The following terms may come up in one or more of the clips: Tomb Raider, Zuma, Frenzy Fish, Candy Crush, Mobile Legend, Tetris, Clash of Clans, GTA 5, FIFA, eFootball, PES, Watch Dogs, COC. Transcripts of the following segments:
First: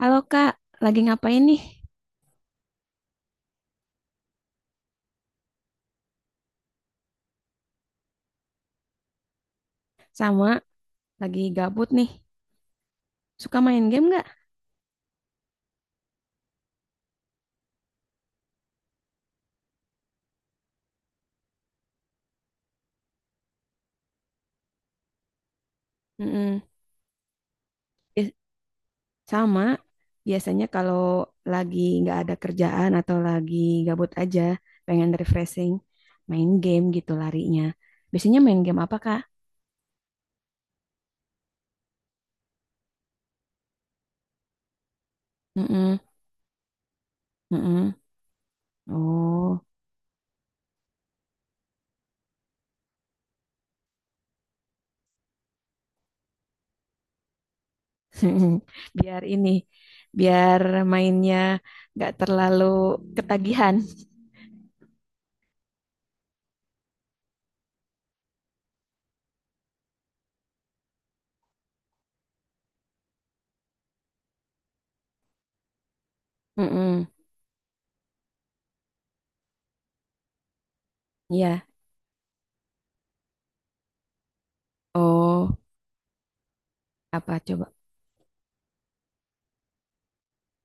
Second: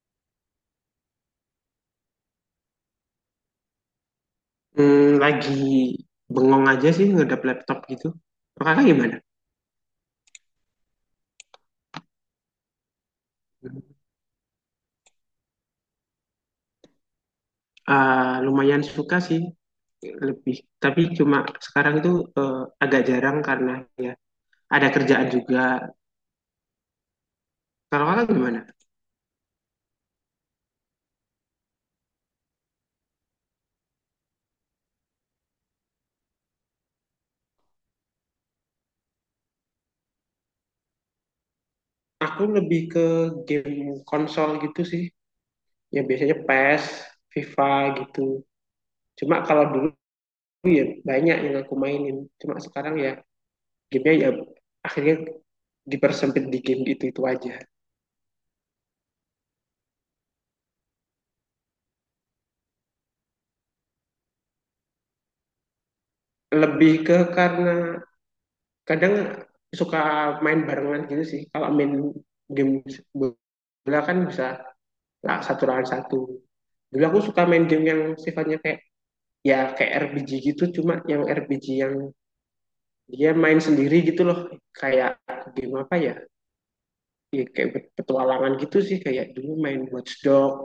Halo Kak, lagi ngapain nih? Lagi bengong aja sih ngedap laptop gitu. Kalau Kakak gimana? Sama, lagi gabut nih. Suka main game nggak? Ah, lumayan suka sih lebih, tapi cuma sekarang itu eh, agak jarang karena ya ada kerjaan juga. Mm-mm. Kalau Kakak Bi- gimana? Sama, biasanya kalau lagi nggak ada kerjaan atau lagi gabut aja, pengen refreshing, main game gitu larinya. Biasanya main game apa Kak? Aku lebih ke game konsol gitu sih, Mm-mm. ya biasanya PES, FIFA Mm-mm. gitu. Cuma Oh, kalau dulu ya banyak yang aku mainin. Cuma sekarang ya gamenya ya akhirnya dipersempit di game itu aja. biar ini, biar mainnya nggak terlalu ketagihan. Lebih ke karena kadang suka main barengan gitu sih, kalau main game bola kan bisa lah satu lawan satu. Dulu Mm-mm. aku suka main game yang sifatnya kayak ya kayak RPG gitu, cuma yang Iya. RPG yang dia main sendiri gitu loh, kayak Oh, game apa ya, apa ya coba? kayak petualangan gitu sih, kayak dulu main Watch Dogs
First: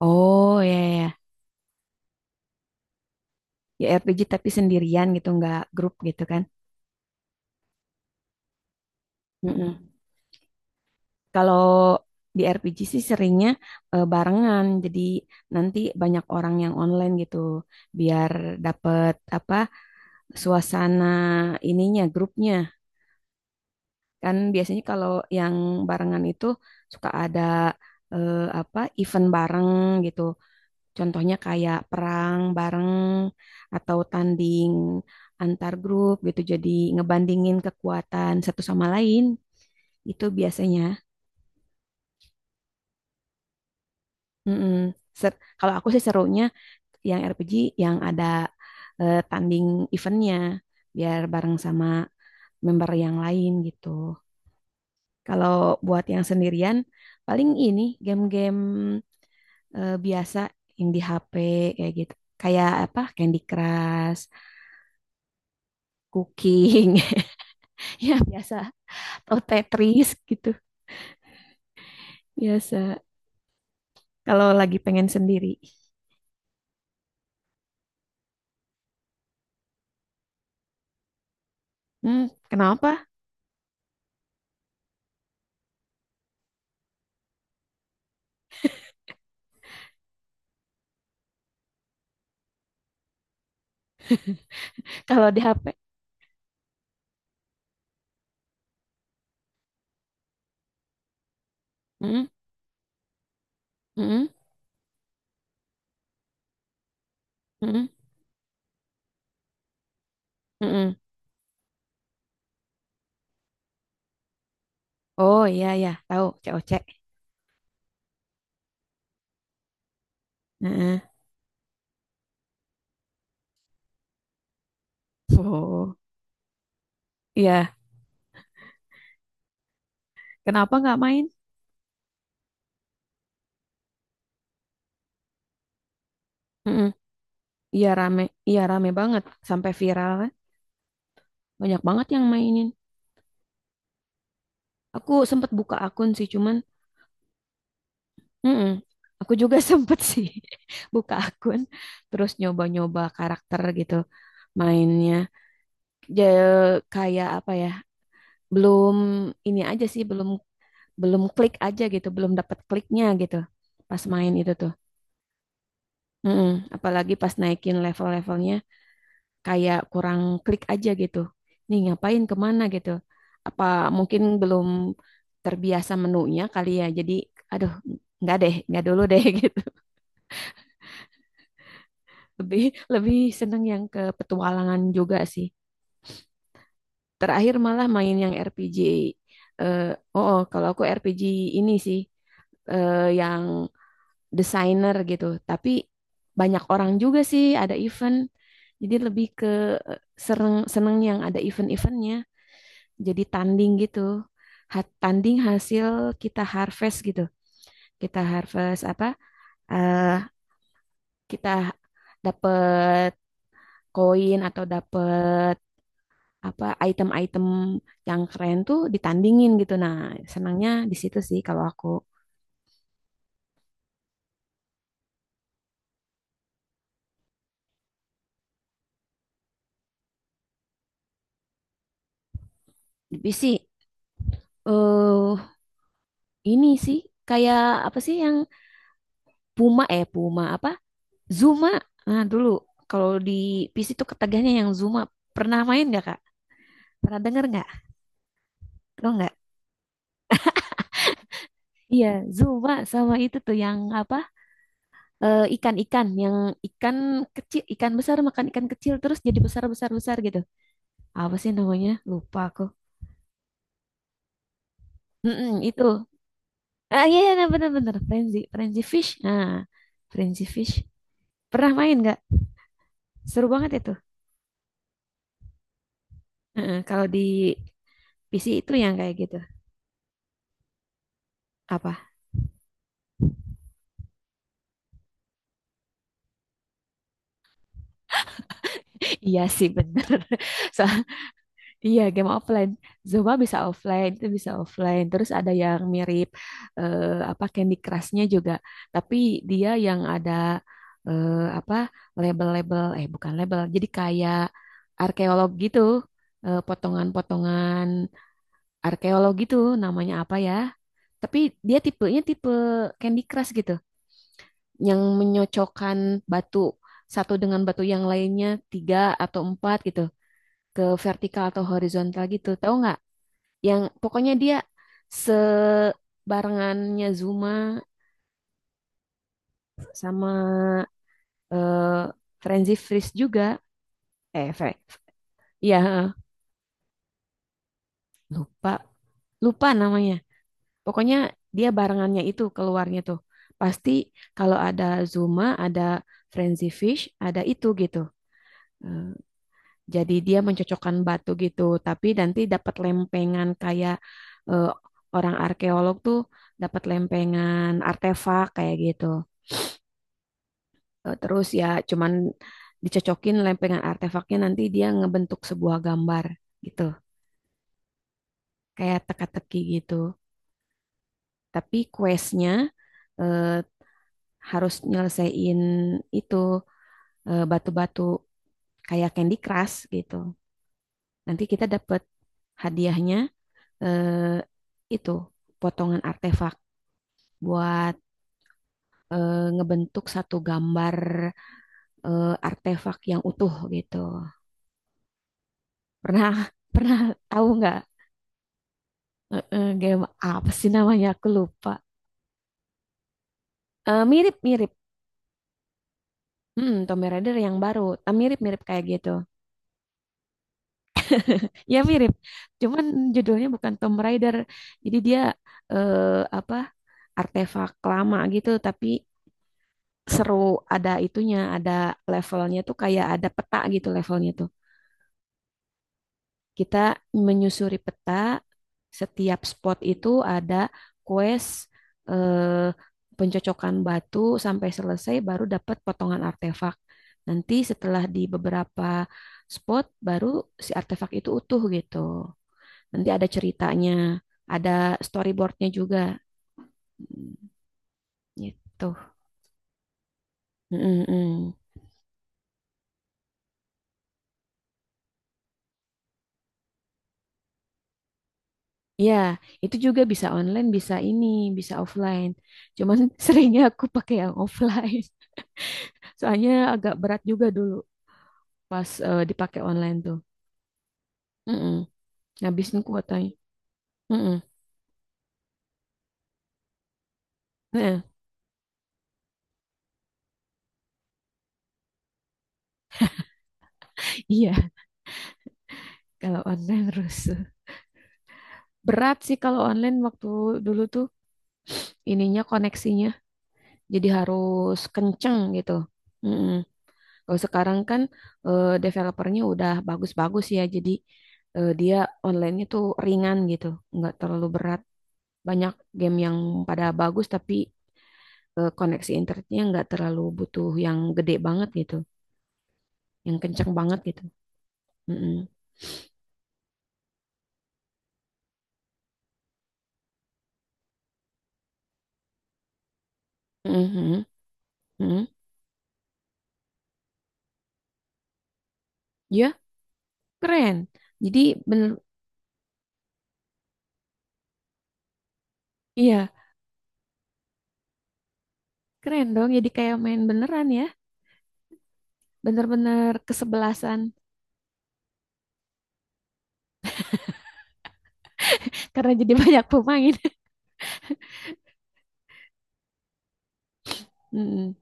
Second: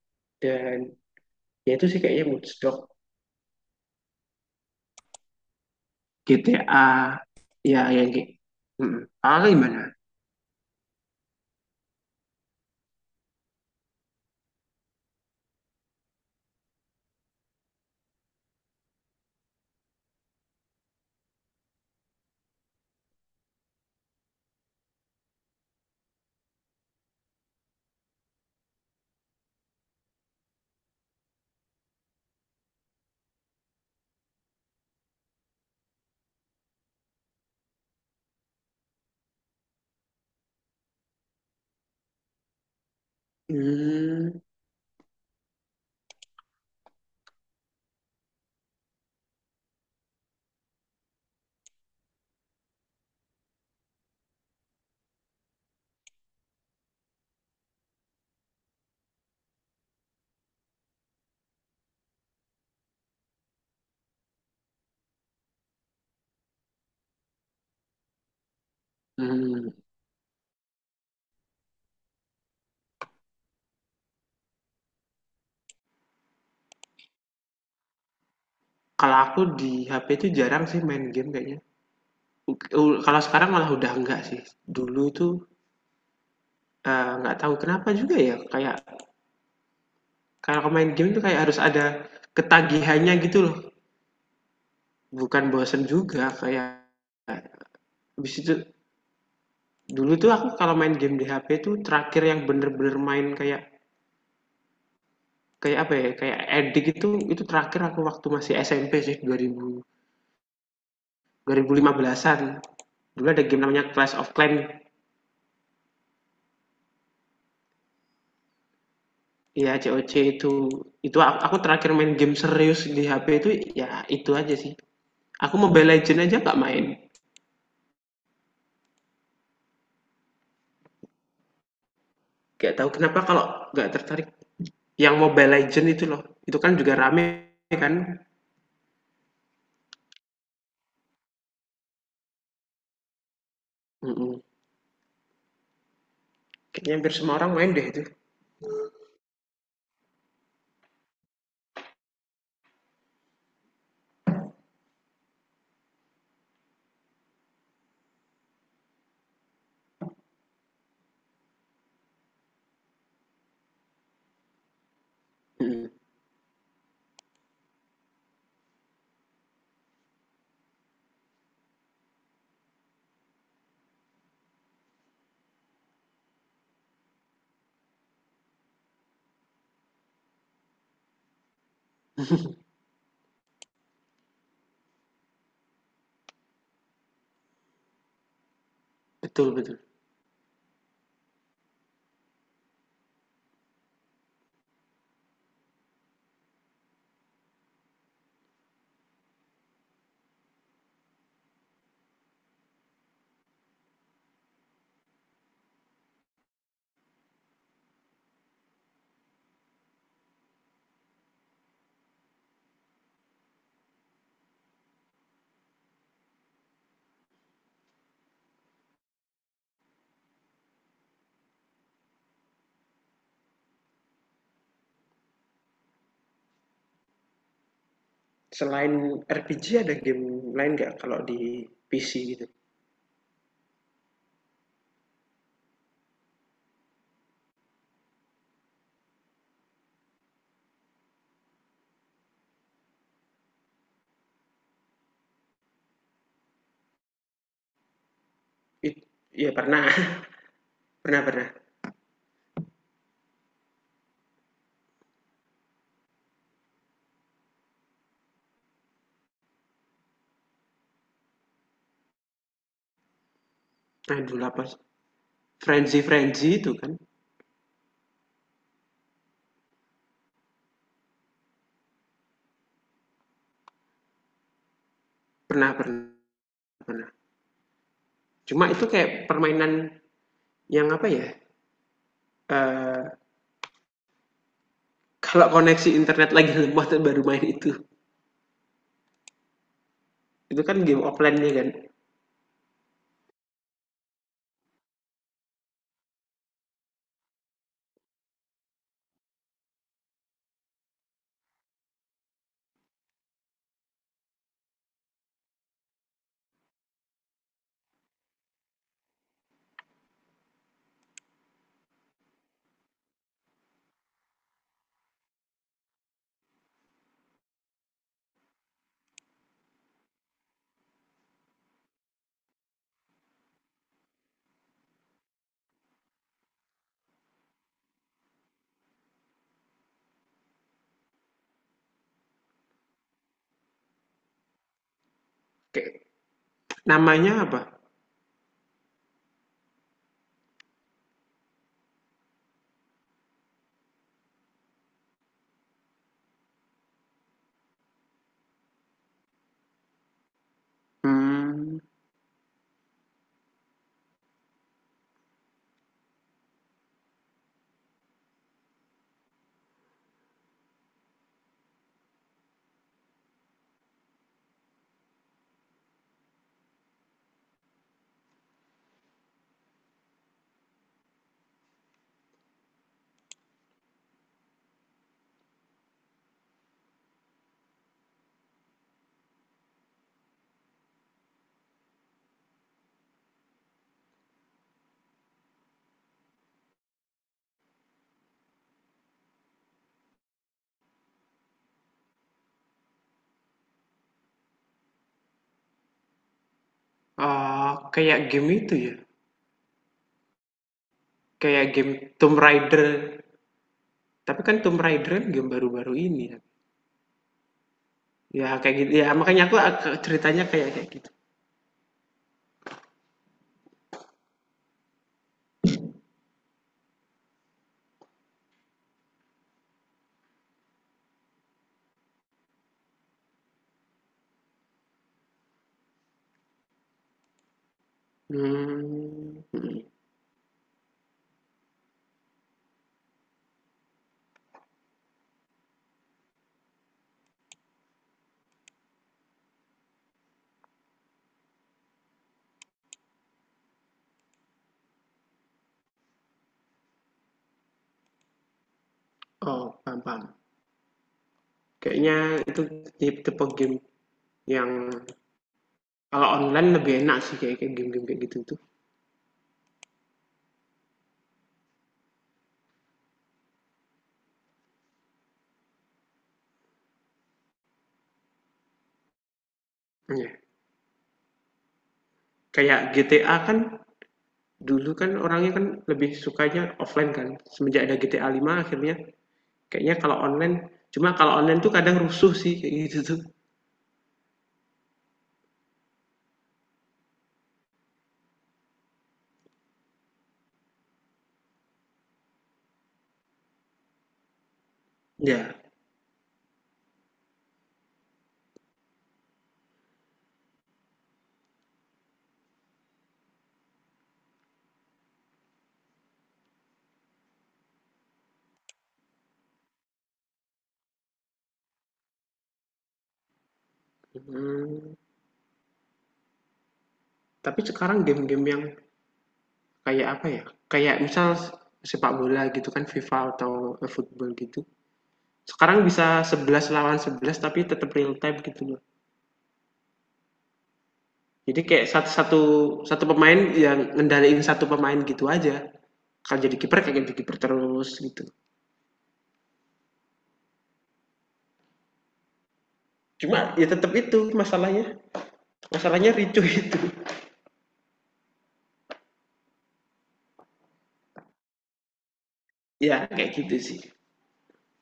Oh, ya, dan ya, ya, ya itu sih kayaknya Watch Dogs, ya RPG tapi sendirian gitu nggak grup gitu kan. GTA, ya yang kayak mm. Ah, Mm-mm. gimana. Kalau di RPG sih seringnya barengan jadi nanti banyak orang yang online gitu biar dapet apa suasana ininya grupnya kan biasanya kalau yang barengan itu suka ada apa event bareng gitu contohnya kayak perang bareng atau tanding antar grup gitu jadi ngebandingin kekuatan satu sama lain itu biasanya. hmm. Mm-mm. Kalau aku sih serunya yang RPG yang ada tanding eventnya biar bareng sama member yang lain gitu. Kalau buat yang sendirian paling ini game-game biasa yang di HP kayak gitu. Kayak apa? Candy Crush, Cooking, ya biasa atau hmm. Tetris gitu biasa. Kalau lagi pengen sendiri. Kalau aku di HP itu jarang sih main game kayaknya. Hmm, kenapa? Kalau sekarang malah udah enggak sih. Dulu itu, nggak tahu kenapa juga ya, kayak kalau main game itu kayak harus ada ketagihannya gitu loh, Kalau di bukan HP? bosen juga kayak habis itu. Dulu tuh aku kalau main game di HP itu terakhir Hmm, yang bener-bener main kayak hmm, kayak apa ya, kayak addict itu terakhir hmm. aku waktu masih SMP sih, 2000 Mm-mm. 2015-an. Dulu ada game namanya Clash of Clans. Oh iya ya, tahu COC. Iya, COC itu. Heeh. Itu aku terakhir main game serius di HP itu ya itu aja sih. Aku Mobile Oh Legend aja nggak main. iya, kenapa nggak main? Gak tahu kenapa kalau nggak tertarik. Yang Mobile Legend itu loh. Itu kan Mm-mm. juga rame Iya kan. rame, iya rame banget sampai viral kan. Banyak banget yang mainin. Mm-mm. Aku sempet buka akun sih, cuman, Kayaknya hampir semua orang main deh itu. mm-mm. Aku juga sempet sih buka akun, terus nyoba-nyoba karakter gitu mainnya. Kayak apa ya? Belum ini aja sih, belum belum klik aja gitu, belum dapat kliknya gitu pas main itu tuh. Mm-mm. Mm-mm. Apalagi pas naikin level-levelnya kayak kurang klik aja gitu. Nih ngapain kemana gitu. Apa mungkin belum terbiasa menunya kali ya. Jadi aduh nggak deh, nggak dulu deh gitu. Lebih lebih seneng yang ke petualangan juga sih. Terakhir malah main yang RPG. Betul, betul. Eh, oh, oh, kalau aku RPG ini sih yang desainer gitu. Tapi banyak orang juga sih ada event. Jadi lebih ke eh, seneng yang ada event-eventnya. Jadi tanding gitu. Tanding hasil kita harvest gitu. Kita harvest apa? eh, kita dapet koin atau dapet apa item-item yang keren tuh ditandingin gitu. Nah, senangnya di situ sih kalau aku. Selain RPG ada game lain nggak kalau di PC gitu? Tapi sih eh ini sih kayak apa sih yang Puma apa? Zuma. Nah, dulu kalau di PC tuh ketagihnya yang Zuma. Pernah main nggak Kak? Pernah denger nggak? It, Lo nggak? ya pernah, pernah pernah. Iya, Zuma sama itu tuh yang apa? Ikan-ikan yang ikan kecil, ikan besar makan ikan kecil terus jadi besar-besar-besar gitu. Apa sih namanya? Lupa aku. Aduh, apa? Mm-mm, Frenzy itu. Frenzy itu kan. Ah iya, iya, nah, bener-bener. Frenzy, Frenzy Fish. Nah, Frenzy Fish. Pernah main nggak? Seru banget itu. Pernah pernah Heeh, kalau pernah. di PC Cuma itu itu yang kayak kayak gitu. permainan yang apa ya. Apa? Eee, kalau koneksi internet lagi lemah tuh baru main itu. Iya sih bener. Itu kan So, game offline-nya kan. iya, game offline. Zumba bisa offline, itu bisa offline. Terus ada yang mirip eh, apa Candy Crush-nya juga, tapi dia yang ada eh, apa label-label, eh bukan label, jadi kayak arkeolog gitu. Eh, potongan-potongan arkeolog gitu, namanya apa ya? Tapi dia tipe Candy Crush gitu, yang menyocokkan batu satu dengan batu yang lainnya tiga atau empat gitu ke vertikal atau horizontal gitu, tahu nggak? Yang pokoknya dia sebarengannya Zuma sama eh Frenzy Freeze juga, eh Fre- ya Kayak namanya apa? lupa lupa namanya. Pokoknya dia barengannya itu keluarnya tuh pasti kalau ada Zuma ada Frenzy Fish ada itu gitu. Eh, jadi dia mencocokkan batu gitu Mmm, tapi nanti dapat lempengan kayak eh, orang arkeolog tuh dapat lempengan artefak kayak gitu. Terus ya cuman dicocokin lempengan artefaknya nanti dia ngebentuk sebuah gambar gitu. Kayak teka-teki gitu. Tapi questnya eh, harus nyelesain itu batu-batu kayak Candy Crush gitu. Nanti kita dapet hadiahnya itu potongan artefak buat ngebentuk satu gambar artefak yang utuh gitu. Pernah pernah tahu eee, nggak kayak game itu ya, game apa sih namanya? Aku kayak lupa. game Tomb Raider. Eh, Tapi kan mirip-mirip. Tomb Raider kan game baru-baru ini kan. Hmm, Tomb Raider yang baru. Eh, Ya mirip-mirip kayak kayak gitu, ya gitu. makanya aku ceritanya kayak kayak gitu. Ya mirip. Cuman judulnya bukan Tomb Raider. Jadi dia eh, apa? Artefak lama gitu. Tapi seru. Ada itunya. Ada levelnya tuh kayak ada peta gitu levelnya tuh. Kita menyusuri peta, setiap Mmm, spot mhm. itu ada quest eh, pencocokan batu sampai selesai baru dapat potongan artefak. Nanti setelah di beberapa spot baru si artefak itu utuh gitu. Nanti ada ceritanya, ada storyboardnya juga. Hmm, gitu. Oh, paham paham. Mm mm. Kayaknya itu tip tipe game yang kalau online lebih enak sih, kayak game-game kayak gitu tuh. Ya, itu juga bisa online, bisa ini, bisa offline. Cuman seringnya aku pakai yang offline. Soalnya agak berat juga dulu pas dipakai online tuh. Iya, Mm-mm. Ngabisin kayak kuotanya. GTA kan. Mm-mm. Dulu kan orangnya kan lebih sukanya offline kan, semenjak ada Nah, GTA 5 akhirnya kayaknya kalau online, cuma kalau online tuh kadang rusuh sih kayak gitu tuh. iya, kalau online rusuh. Berat sih kalau online waktu dulu tuh ininya koneksinya. Jadi harus kenceng Ya, gitu. Mm-mm. Kalau sekarang kan developernya udah bagus-bagus ya. Jadi dia online-nya tuh ringan gitu. Nggak terlalu berat. Banyak game yang pada bagus tapi koneksi internetnya nggak terlalu butuh yang gede banget gitu. Yang kencang banget gitu. mhm. Mm-mm. Tapi sekarang game-game yang kayak apa ya, kayak misal sepak bola gitu kan, FIFA atau Mhm. eFootball gitu, Mhm. sekarang bisa 11 lawan 11 tapi tetap real time gitu loh. Ya, keren. Jadi Jadi kayak bener, satu satu pemain yang ngendaliin satu pemain gitu aja. iya Kalau jadi kiper kayak jadi kiper terus gitu. keren dong. Jadi kayak main beneran ya, bener-bener Cuma ya tetap kesebelasan itu masalahnya masalahnya ricu itu karena jadi banyak pemain. ya kayak gitu sih. Mm-mm.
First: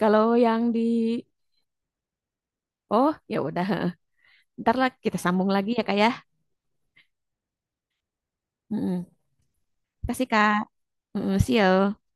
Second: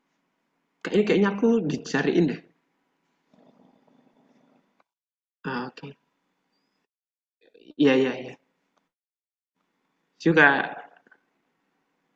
Kalau yang di, Kayaknya kayaknya aku dicariin deh. oh ya udah, ntar lah kita sambung Ah, lagi ya oke. kak Okay. ya. Iya iya iya Mm-mm. Kasih juga. kak, Mm-mm. See you.